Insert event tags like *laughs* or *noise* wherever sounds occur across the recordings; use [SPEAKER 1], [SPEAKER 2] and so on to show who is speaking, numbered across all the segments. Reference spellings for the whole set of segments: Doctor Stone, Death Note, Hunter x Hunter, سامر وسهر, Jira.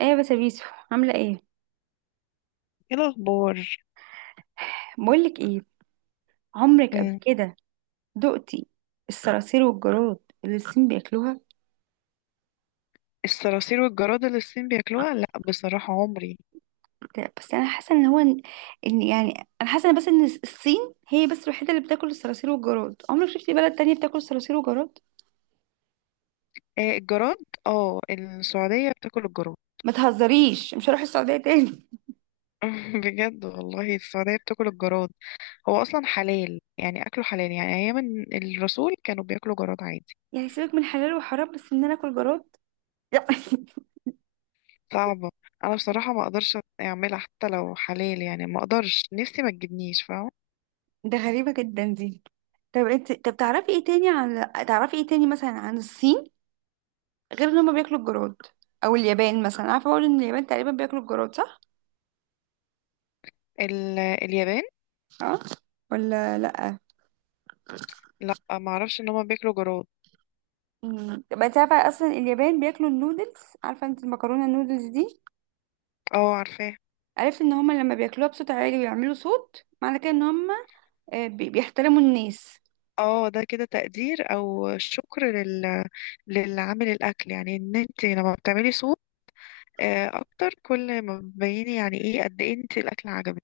[SPEAKER 1] ايه بس يا بيسو، عامله ايه؟
[SPEAKER 2] ايه الاخبار؟
[SPEAKER 1] بقولك ايه، عمرك قبل
[SPEAKER 2] أمم،
[SPEAKER 1] كده دقتي الصراصير والجراد اللي الصين بياكلوها؟
[SPEAKER 2] الصراصير والجراد اللي الصين بياكلوها، لا بصراحة عمري.
[SPEAKER 1] بس انا حاسه ان هو ان إن يعني انا حاسه إن بس ان الصين هي بس الوحيده اللي بتاكل الصراصير والجراد. عمرك شفتي بلد تانية بتاكل الصراصير والجراد؟
[SPEAKER 2] آه، الجراد. اه، السعودية بتاكل الجراد.
[SPEAKER 1] ما تهزريش، مش هروح السعوديه تاني.
[SPEAKER 2] *laughs* بجد والله السعودية بتاكل الجراد. هو اصلا حلال، يعني اكله حلال، يعني ايام الرسول كانوا بياكلوا جراد عادي.
[SPEAKER 1] *laughs* يعني سيبك من حلال وحرام، بس ان انا اكل جراد؟ لا.
[SPEAKER 2] صعبة. انا بصراحة ما اقدرش اعملها حتى لو حلال، يعني ما اقدرش، نفسي ما تجيبنيش، فاهمة؟
[SPEAKER 1] *laughs* ده غريبه جدا دي. طب انت، طب تعرفي ايه تاني عن تعرفي ايه تاني مثلا عن الصين غير ان هما بياكلوا الجراد؟ او اليابان مثلا، عارفه اقول ان اليابان تقريبا بياكلوا الجراد، صح؟
[SPEAKER 2] اليابان،
[SPEAKER 1] اه، ولا لا؟
[SPEAKER 2] لا ما اعرفش ان هم بياكلوا جراد.
[SPEAKER 1] يبقى انت عارفه اصلا اليابان بياكلوا النودلز، عارفه انت المكرونه النودلز دي؟
[SPEAKER 2] اه عارفاها.
[SPEAKER 1] عرفت ان هما لما بياكلوها بصوت عالي ويعملوا صوت معنى كده ان هما بيحترموا الناس.
[SPEAKER 2] اه ده كده تقدير او شكر للعامل الاكل، يعني ان انت لما بتعملي صوت اكتر كل ما بتبيني، يعني ايه قد ايه انت الاكل عجبك.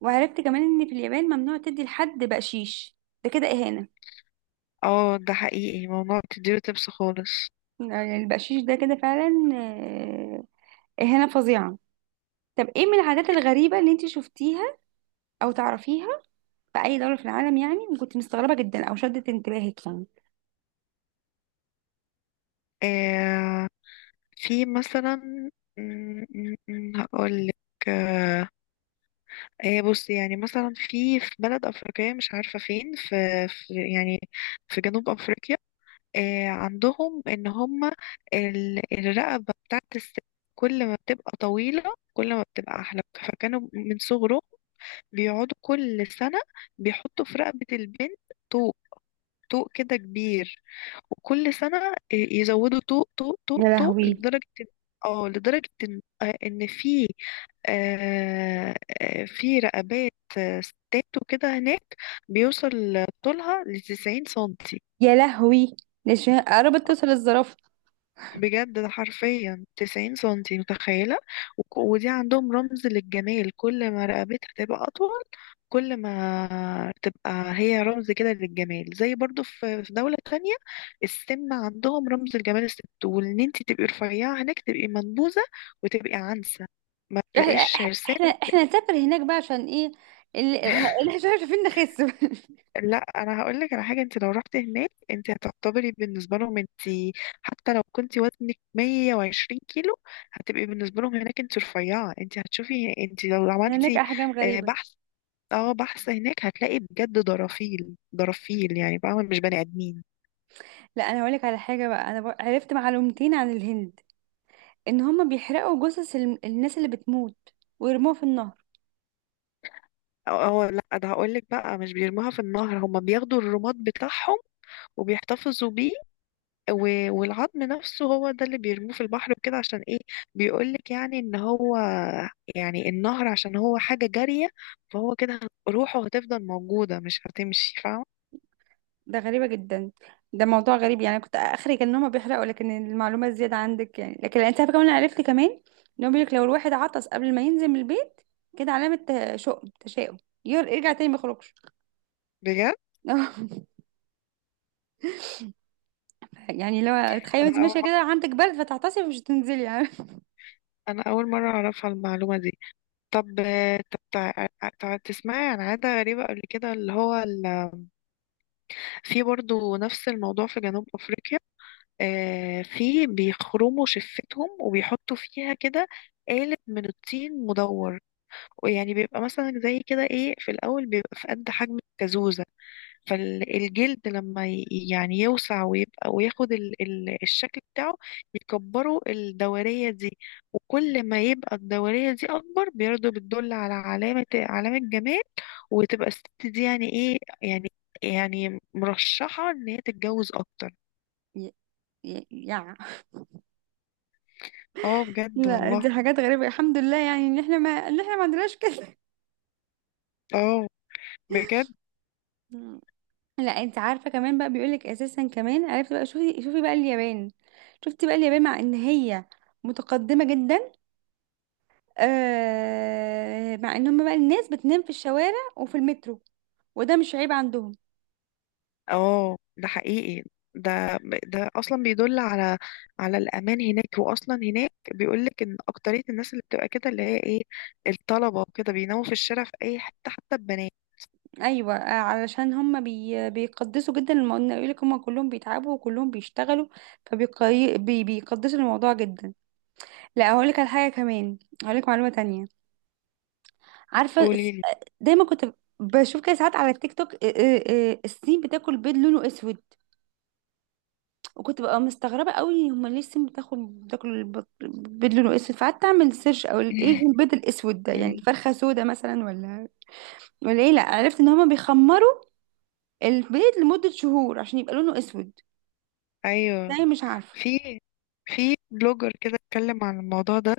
[SPEAKER 1] وعرفت كمان ان في اليابان ممنوع تدي لحد بقشيش، ده كده اهانه.
[SPEAKER 2] اه ده حقيقي، موضوع بتديله تبس خالص.
[SPEAKER 1] يعني البقشيش ده كده فعلا اهانه فظيعه. طب ايه من العادات الغريبه اللي انت شفتيها او تعرفيها في اي دوله في العالم يعني، وكنت مستغربه جدا او شدت انتباهك يعني؟
[SPEAKER 2] آه في مثلا هقولك. آه بصي، يعني مثلا في بلد افريقيه، مش عارفه فين، في يعني، في جنوب افريقيا. عندهم ان هم الرقبة بتاعت الست، كل ما بتبقى طويلة كل ما بتبقى احلى، فكانوا من صغره بيقعدوا كل سنة بيحطوا في رقبة البنت طوق، طوق كده كبير، وكل سنة يزودوا طوق طوق
[SPEAKER 1] يا
[SPEAKER 2] طوق طوق
[SPEAKER 1] لهوي،
[SPEAKER 2] لدرجة اه، لدرجة ان إن في آه، في رقبات ستات وكده هناك بيوصل طولها لتسعين سنتي.
[SPEAKER 1] يا لهوي، ده قربت توصل الزرافه.
[SPEAKER 2] بجد ده حرفيا 90 سنتي، متخيلة؟ ودي عندهم رمز للجمال، كل ما رقبتها تبقى أطول كل ما تبقى هي رمز كده للجمال. زي برضو في دولة تانية، السمنة عندهم رمز الجمال الست، وإن انتي تبقي رفيعة هناك تبقي منبوذة وتبقي عنسة، ما
[SPEAKER 1] احنا
[SPEAKER 2] تلاقيش عرسان.
[SPEAKER 1] احنا احنا نسافر هناك بقى عشان ايه؟ اللي احنا شايفين نخس. *laughs*
[SPEAKER 2] لا انا هقول لك على حاجه، انت لو رحت هناك انت هتعتبري بالنسبه لهم، انت حتى لو كنت وزنك 120 كيلو هتبقي بالنسبه لهم هناك انت رفيعه، انت هتشوفي انت لو
[SPEAKER 1] هناك
[SPEAKER 2] عملتي
[SPEAKER 1] احجام غريبه.
[SPEAKER 2] بحث. اه بحث هناك هتلاقي بجد درافيل درافيل، يعني فاهمه، مش بني ادمين.
[SPEAKER 1] لا، انا هقولك على حاجه بقى، انا عرفت معلومتين عن الهند. ان هم بيحرقوا جثث الناس اللي بتموت ويرموها في النهر.
[SPEAKER 2] اه لا ده هقول لك بقى، مش بيرموها في النهر، هم بياخدوا الرماد بتاعهم وبيحتفظوا بيه، والعظم نفسه هو ده اللي بيرموه في البحر وكده. عشان ايه؟ بيقولك يعني ان هو، يعني النهر عشان هو حاجة جارية، فهو كده روحه هتفضل موجودة مش هتمشي، فاهمة؟
[SPEAKER 1] ده غريبة جدا، ده موضوع غريب. يعني أنا كنت اخري كان إن هما بيحرقوا، لكن المعلومة الزيادة عندك يعني. لكن انت عارفة كمان، أنا عرفت كمان ان هو بيقولك لو الواحد عطس قبل ما ينزل من البيت، كده علامة شؤم، تشاؤم، يرجع تاني ما يخرجش.
[SPEAKER 2] بجد،
[SPEAKER 1] *laughs* يعني لو تخيل
[SPEAKER 2] انا
[SPEAKER 1] انت
[SPEAKER 2] اول
[SPEAKER 1] ماشية كده
[SPEAKER 2] مرة
[SPEAKER 1] عندك برد فتعطسي، مش هتنزلي يعني.
[SPEAKER 2] انا اول مرة اعرفها المعلومة دي. طب طب تسمعي عن عادة غريبة قبل كده؟ في برضو نفس الموضوع في جنوب افريقيا، في بيخرموا شفتهم وبيحطوا فيها كده آلة من الطين مدور، ويعني بيبقى مثلا زي كده ايه، في الاول بيبقى في قد حجم الكازوزة، فالجلد لما يعني يوسع ويبقى وياخد ال ال الشكل بتاعه، يكبروا الدورية دي. وكل ما يبقى الدورية دي أكبر برضه بتدل على علامة، علامة جمال، وتبقى الست دي يعني ايه يعني، يعني مرشحة إن هي تتجوز أكتر.
[SPEAKER 1] *laughs* ي- ي- يع
[SPEAKER 2] اه بجد
[SPEAKER 1] لا،
[SPEAKER 2] والله.
[SPEAKER 1] دي حاجات غريبة، الحمد لله يعني ان احنا ما عندناش كده.
[SPEAKER 2] اه بجد.
[SPEAKER 1] لا، انت عارفه كمان بقى بيقولك، اساسا كمان عرفت بقى. شوفي بقى اليابان، شفتي بقى اليابان، مع ان هي متقدمه جدا. آه، مع ان هم بقى الناس بتنام في الشوارع وفي المترو، وده مش عيب عندهم.
[SPEAKER 2] اه ده حقيقي، ده ده اصلا بيدل على الامان هناك، واصلا هناك بيقول لك ان اكتريه الناس اللي بتبقى كده اللي هي ايه، الطلبه وكده بيناموا في الشارع في اي حته، حتى البنات.
[SPEAKER 1] ايوه، علشان هم بيقدسوا جدا الموضوع، يقول لك هم كلهم بيتعبوا وكلهم بيشتغلوا، فبيقدسوا الموضوع جدا. لا، هقول لك على حاجه كمان، هقول لك معلومه تانية. عارفه
[SPEAKER 2] قولي لي.
[SPEAKER 1] دايما كنت بشوف كده ساعات على التيك توك، الصين بتاكل بيض لونه اسود. وكنت بقى مستغربة قوي، هما ليه السم بتاخد؟ بتاكل البيض لونه اسود، فقعدت اعمل سيرش او ايه
[SPEAKER 2] *laughs*
[SPEAKER 1] البيض الاسود ده، يعني
[SPEAKER 2] مم.
[SPEAKER 1] فرخة سودا مثلا، ولا ولا ايه؟ لا، عرفت ان هما بيخمروا البيض لمدة شهور عشان يبقى لونه اسود،
[SPEAKER 2] ايوه،
[SPEAKER 1] ازاي مش عارفة.
[SPEAKER 2] في في بلوجر كده اتكلم عن الموضوع ده،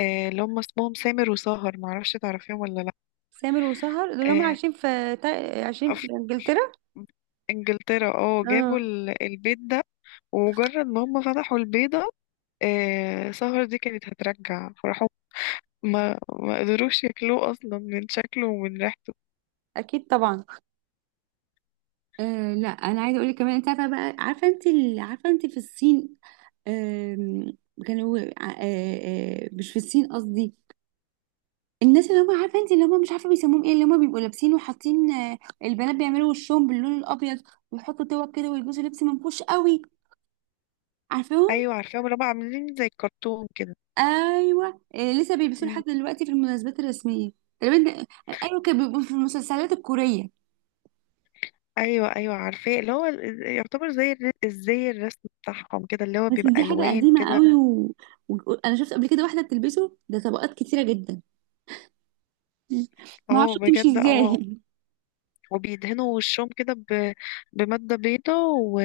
[SPEAKER 2] اللي هم اسمهم سامر وسهر، معرفش تعرفيهم ولا لا.
[SPEAKER 1] سامر وسهر دول هما
[SPEAKER 2] آه،
[SPEAKER 1] عايشين في عايشين
[SPEAKER 2] ف-
[SPEAKER 1] في
[SPEAKER 2] ف-
[SPEAKER 1] انجلترا.
[SPEAKER 2] انجلترا، اه جابوا
[SPEAKER 1] اه،
[SPEAKER 2] البيت ده، ومجرد ما هم فتحوا البيضة سهر دي كانت هترجع، فراحوا، ما قدروش ياكلوه اصلا من شكله ومن ريحته.
[SPEAKER 1] اكيد طبعا. آه، لا انا عايزه اقول لك كمان، انت عارفه بقى، عارفه انت عارفه انت في الصين، آم، كانوا آه مش في الصين قصدي، الناس اللي هم، عارفه انت اللي هم، مش عارفه بيسموهم ايه، اللي هم بيبقوا لابسين وحاطين البنات بيعملوا وشهم باللون الابيض ويحطوا توك كده ويلبسوا لبس منفوش قوي، عارفاهم؟
[SPEAKER 2] ايوه عارفاهم، اللي هم عاملين زي الكرتون كده.
[SPEAKER 1] ايوه، لسه بيلبسوه لحد
[SPEAKER 2] مم.
[SPEAKER 1] دلوقتي في المناسبات الرسميه تقريبا. ايوه، كانوا بيبقوا في المسلسلات الكوريه.
[SPEAKER 2] ايوه، ايوه عارفاه، اللي هو يعتبر زي زي الرسم بتاعهم كده، اللي هو
[SPEAKER 1] بس
[SPEAKER 2] بيبقى
[SPEAKER 1] دي حاجه
[SPEAKER 2] الوان
[SPEAKER 1] قديمه
[SPEAKER 2] كده.
[SPEAKER 1] قوي انا شفت قبل كده واحده بتلبسه، ده طبقات كتيره جدا، ما
[SPEAKER 2] اه
[SPEAKER 1] اعرفش بتمشي
[SPEAKER 2] بجد اه.
[SPEAKER 1] ازاي.
[SPEAKER 2] وبيدهنوا وشهم كده بمادة بيضة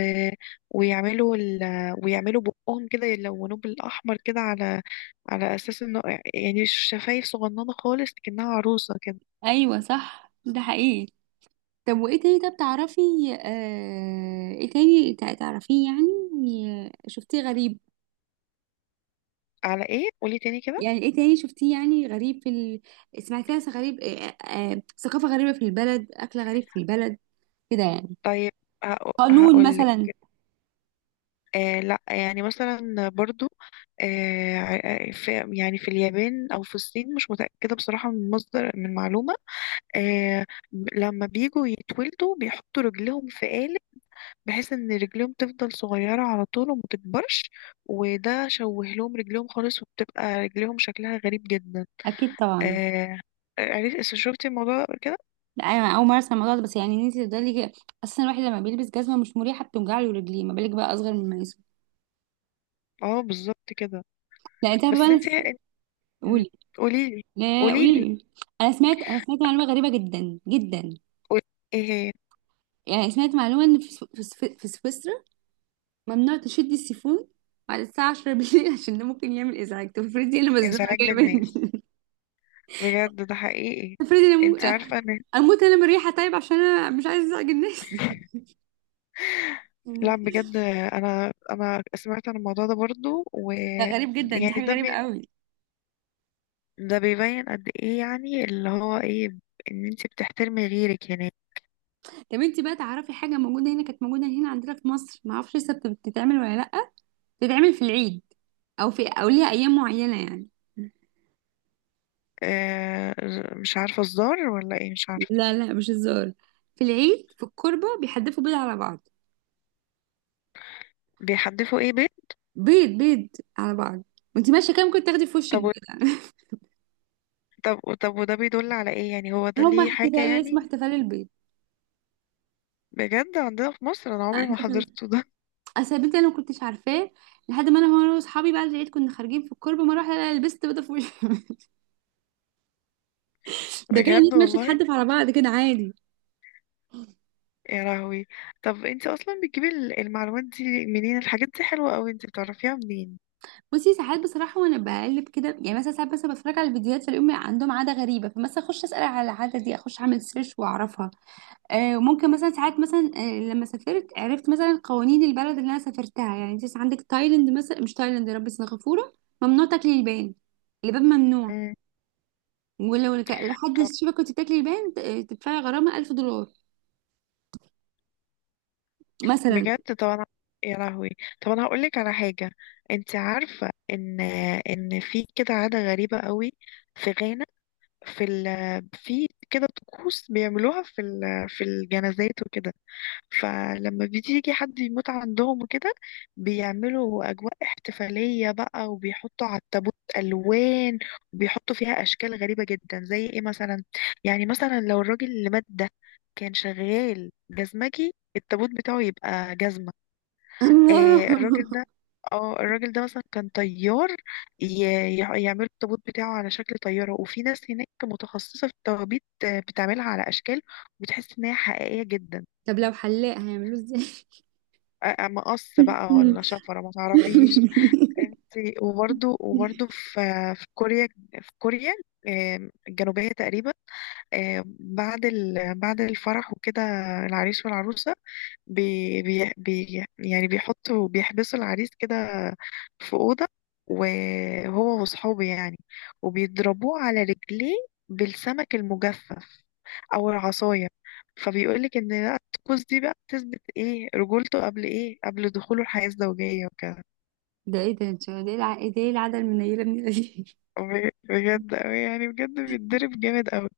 [SPEAKER 2] ويعملوا ويعملوا بقهم كده يلونوه بالاحمر، كده على على اساس انه يعني شفايف صغننة خالص كأنها عروسة كده.
[SPEAKER 1] *laughs* ايوه صح، ده حقيقي. طب وايه تاني، طب تعرفي ايه تاني تعرفيه يعني، شفتيه غريب؟
[SPEAKER 2] على ايه؟ قولي تاني كده.
[SPEAKER 1] يعني ايه تاني شفتيه يعني غريب في سمعتيها، غريب ثقافة غريبة في البلد، أكل غريب في البلد، كده يعني،
[SPEAKER 2] طيب.
[SPEAKER 1] قانون
[SPEAKER 2] هقول لك.
[SPEAKER 1] مثلا.
[SPEAKER 2] آه لا يعني مثلا برضو في، يعني في اليابان او في الصين مش متأكدة بصراحة، من مصدر من معلومة، آه، لما بيجوا يتولدوا بيحطوا رجلهم في قالب بحيث ان رجلهم تفضل صغيرة على طول وما تكبرش، وده شوه لهم رجلهم خالص وبتبقى رجلهم شكلها غريب جدا.
[SPEAKER 1] أكيد طبعا.
[SPEAKER 2] آه. عرفت؟ شفتي الموضوع ده قبل كده؟
[SPEAKER 1] لا، أنا أول مرة أسمع الموضوع ده، بس يعني إن أنت تفضلي كده أساسا، الواحد لما بيلبس جزمة مش مريحة بتوجع له رجليه، ما بالك بقى أصغر من اسمه.
[SPEAKER 2] اه بالظبط كده.
[SPEAKER 1] لا، أنت عارفة بقى،
[SPEAKER 2] بس
[SPEAKER 1] أنا
[SPEAKER 2] انت.
[SPEAKER 1] قولي.
[SPEAKER 2] قولي لي.
[SPEAKER 1] لا،
[SPEAKER 2] قولي
[SPEAKER 1] قولي
[SPEAKER 2] لي.
[SPEAKER 1] لي. أنا سمعت معلومة غريبة جدا جدا.
[SPEAKER 2] قول. ايه هي؟
[SPEAKER 1] يعني سمعت معلومة إن في سويسرا ممنوع تشدي السيفون بعد الساعة 10 بالليل. *laughs* عشان ده ممكن يعمل إزعاج. طب افرضي أنا مزنوقة،
[SPEAKER 2] ازعاج
[SPEAKER 1] جاية
[SPEAKER 2] للناس.
[SPEAKER 1] مني. *laughs*
[SPEAKER 2] بجد ده حقيقي.
[SPEAKER 1] افرضي أنا
[SPEAKER 2] انت عارفه ان.
[SPEAKER 1] أموت أنا من الريحة، طيب عشان أنا مش عايزة أزعج الناس.
[SPEAKER 2] لا
[SPEAKER 1] *laughs*
[SPEAKER 2] بجد، انا سمعت عن الموضوع ده برضو،
[SPEAKER 1] ده غريب جدا، دي
[SPEAKER 2] ويعني
[SPEAKER 1] حاجة غريبة قوي.
[SPEAKER 2] ده بيبين قد ايه يعني، اللي هو ايه، ان انت بتحترمي غيرك يعني.
[SPEAKER 1] طب انت بقى تعرفي حاجة موجودة هنا، كانت موجودة هنا عندنا في مصر، ما اعرفش لسه بتتعمل ولا لأ. بتتعمل في العيد أو في، أو ليها أيام معينة يعني.
[SPEAKER 2] آه مش عارفه، الزار ولا ايه مش عارفه.
[SPEAKER 1] لا لا، مش هزار. في العيد في الكربة بيحدفوا بيض على بعض.
[SPEAKER 2] بيحدفوا ايه؟ بيت؟
[SPEAKER 1] بيض، بيض على بعض. وانت ماشية كام كنت تاخدي في وشك
[SPEAKER 2] طب و-
[SPEAKER 1] بيض.
[SPEAKER 2] طب وده بيدل على ايه يعني؟ هو ده
[SPEAKER 1] هما
[SPEAKER 2] ليه حاجه
[SPEAKER 1] احتفال اسمه
[SPEAKER 2] يعني؟
[SPEAKER 1] احتفال البيض.
[SPEAKER 2] بجد عندنا في مصر؟ انا عمري ما
[SPEAKER 1] أنا-
[SPEAKER 2] حضرته ده.
[SPEAKER 1] اصل البيض ده انا ما كنتش عارفاه لحد ما انا واصحابي بعد العيد كنا خارجين في الكوربه، ما اروح ألاقي لبست بيضه في وشي. *laughs*
[SPEAKER 2] *laughs*
[SPEAKER 1] ده كده
[SPEAKER 2] بجد
[SPEAKER 1] الناس ماشيه
[SPEAKER 2] والله.
[SPEAKER 1] تحدف على بعض كده عادي.
[SPEAKER 2] يا لهوي. طب انت اصلا بتجيبي المعلومات دي منين؟ الحاجات دي حلوة قوي، انت بتعرفيها منين؟
[SPEAKER 1] بصي، ساعات بصراحه وانا بقلب كده يعني، مثلا ساعات مثلا بتفرج على الفيديوهات فاليوم عندهم عاده غريبه، فمثلا اخش اسال على العاده دي، اخش اعمل سيرش واعرفها. آه، وممكن مثلا ساعات مثلا لما سافرت عرفت مثلا قوانين البلد اللي انا سافرتها يعني. انت عندك تايلاند مثلا، مش تايلاند، يا رب، سنغافوره ممنوع تاكلي لبان، لبان ممنوع.
[SPEAKER 2] مم.
[SPEAKER 1] ولو لحد
[SPEAKER 2] طب
[SPEAKER 1] الشبكة كنت بتاكلي البان تدفعي غرامة 1000 دولار مثلا.
[SPEAKER 2] بجد. طب انا. يا لهوي. طب انا هقول لك على حاجة. انت عارفة ان ان في كده عادة غريبة قوي في غانا، في ال... في كده طقوس بيعملوها في الجنازات وكده. فلما بيجي حد يموت عندهم وكده بيعملوا أجواء احتفالية بقى، وبيحطوا على التابوت ألوان، وبيحطوا فيها أشكال غريبة جدا زي إيه مثلا. يعني مثلا لو الراجل اللي مات ده كان شغال جزمجي، التابوت بتاعه يبقى جزمة.
[SPEAKER 1] الله.
[SPEAKER 2] آه الراجل
[SPEAKER 1] *laughs*
[SPEAKER 2] ده، اه الراجل ده مثلا كان طيار، يعملوا التابوت بتاعه على شكل طيارة. وفي ناس هناك متخصصة في التوابيت بتعملها على أشكال، وبتحس إن هي حقيقية جدا.
[SPEAKER 1] طب لو حلاق هيعملوه ازاي؟
[SPEAKER 2] مقص بقى،
[SPEAKER 1] مم.
[SPEAKER 2] ولا شفرة ما تعرفيش.
[SPEAKER 1] *laughs*
[SPEAKER 2] انت، وبرضو في في كوريا، في كوريا، الجنوبية تقريبا، بعد بعد الفرح وكده، العريس والعروسة يعني بيحطوا، بيحبسوا العريس كده في أوضة، وهو وصحابه يعني، وبيضربوه على رجليه بالسمك المجفف أو العصاية. فبيقولك إن لا، الطقوس دي بقى بتثبت إيه، رجولته قبل إيه، قبل دخوله الحياة الزوجية وكده.
[SPEAKER 1] ده ايه ده انت، ده ايه العاده المنيله من دي؟
[SPEAKER 2] بجد أوي يعني، بجد بيتضرب جامد أوي.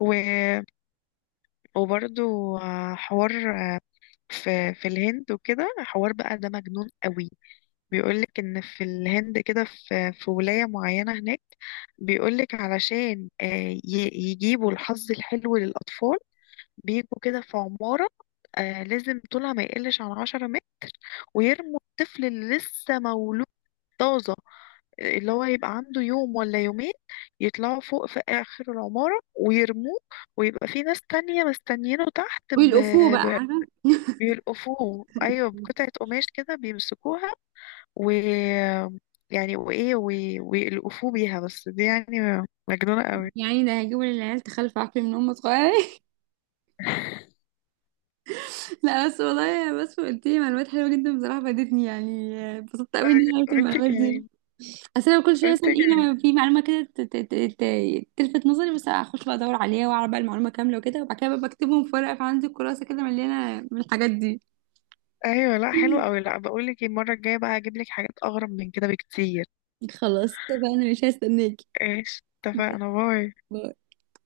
[SPEAKER 2] و... وبرده حوار في الهند وكده، حوار بقى ده مجنون أوي. بيقولك إن في الهند كده، في ولاية معينة هناك بيقولك علشان ي- يجيبوا الحظ الحلو للأطفال، بيجوا كده في عمارة، لازم طولها ما يقلش عن 10 متر، ويرموا الطفل اللي لسه مولود طازة، اللي هو يبقى عنده يوم ولا يومين، يطلعوا فوق في آخر العمارة ويرموه، ويبقى في ناس تانية مستنيينه تحت
[SPEAKER 1] *laughs* والافو بقى
[SPEAKER 2] ب...
[SPEAKER 1] عارفه.
[SPEAKER 2] بيلقفوه. أيوة بقطعة قماش كده بيمسكوها و، يعني وإيه ويلقفوه بيها، بس دي يعني مجنونة قوي.
[SPEAKER 1] يعني ده هيجيبوا للعيال تخلف عقل من هم صغيرين. *laughs* لا بس والله، بس قلت لي معلومات حلوه جدا بصراحه، فادتني يعني، اتبسطت قوي اني
[SPEAKER 2] أه،
[SPEAKER 1] عرفت
[SPEAKER 2] وانت
[SPEAKER 1] المعلومات دي.
[SPEAKER 2] كمان
[SPEAKER 1] اصل أنا كل شويه
[SPEAKER 2] وانت
[SPEAKER 1] مثلا ايه،
[SPEAKER 2] كمان
[SPEAKER 1] لما في معلومه كده تلفت نظري، بس اخش بقى ادور عليها واعرف بقى المعلومه كامله وكده، وبعد كده بقى بكتبهم في ورقه، فعندي كراسه كده مليانه من الحاجات دي.
[SPEAKER 2] أيوة، لا حلو قوي.
[SPEAKER 1] *laughs*
[SPEAKER 2] لا بقولك المرة الجاية بقى هجيبلك حاجات أغرب من كده بكتير.
[SPEAKER 1] خلاص كده بقى، انا مش هستناكي.
[SPEAKER 2] ايش اتفقنا؟ باي.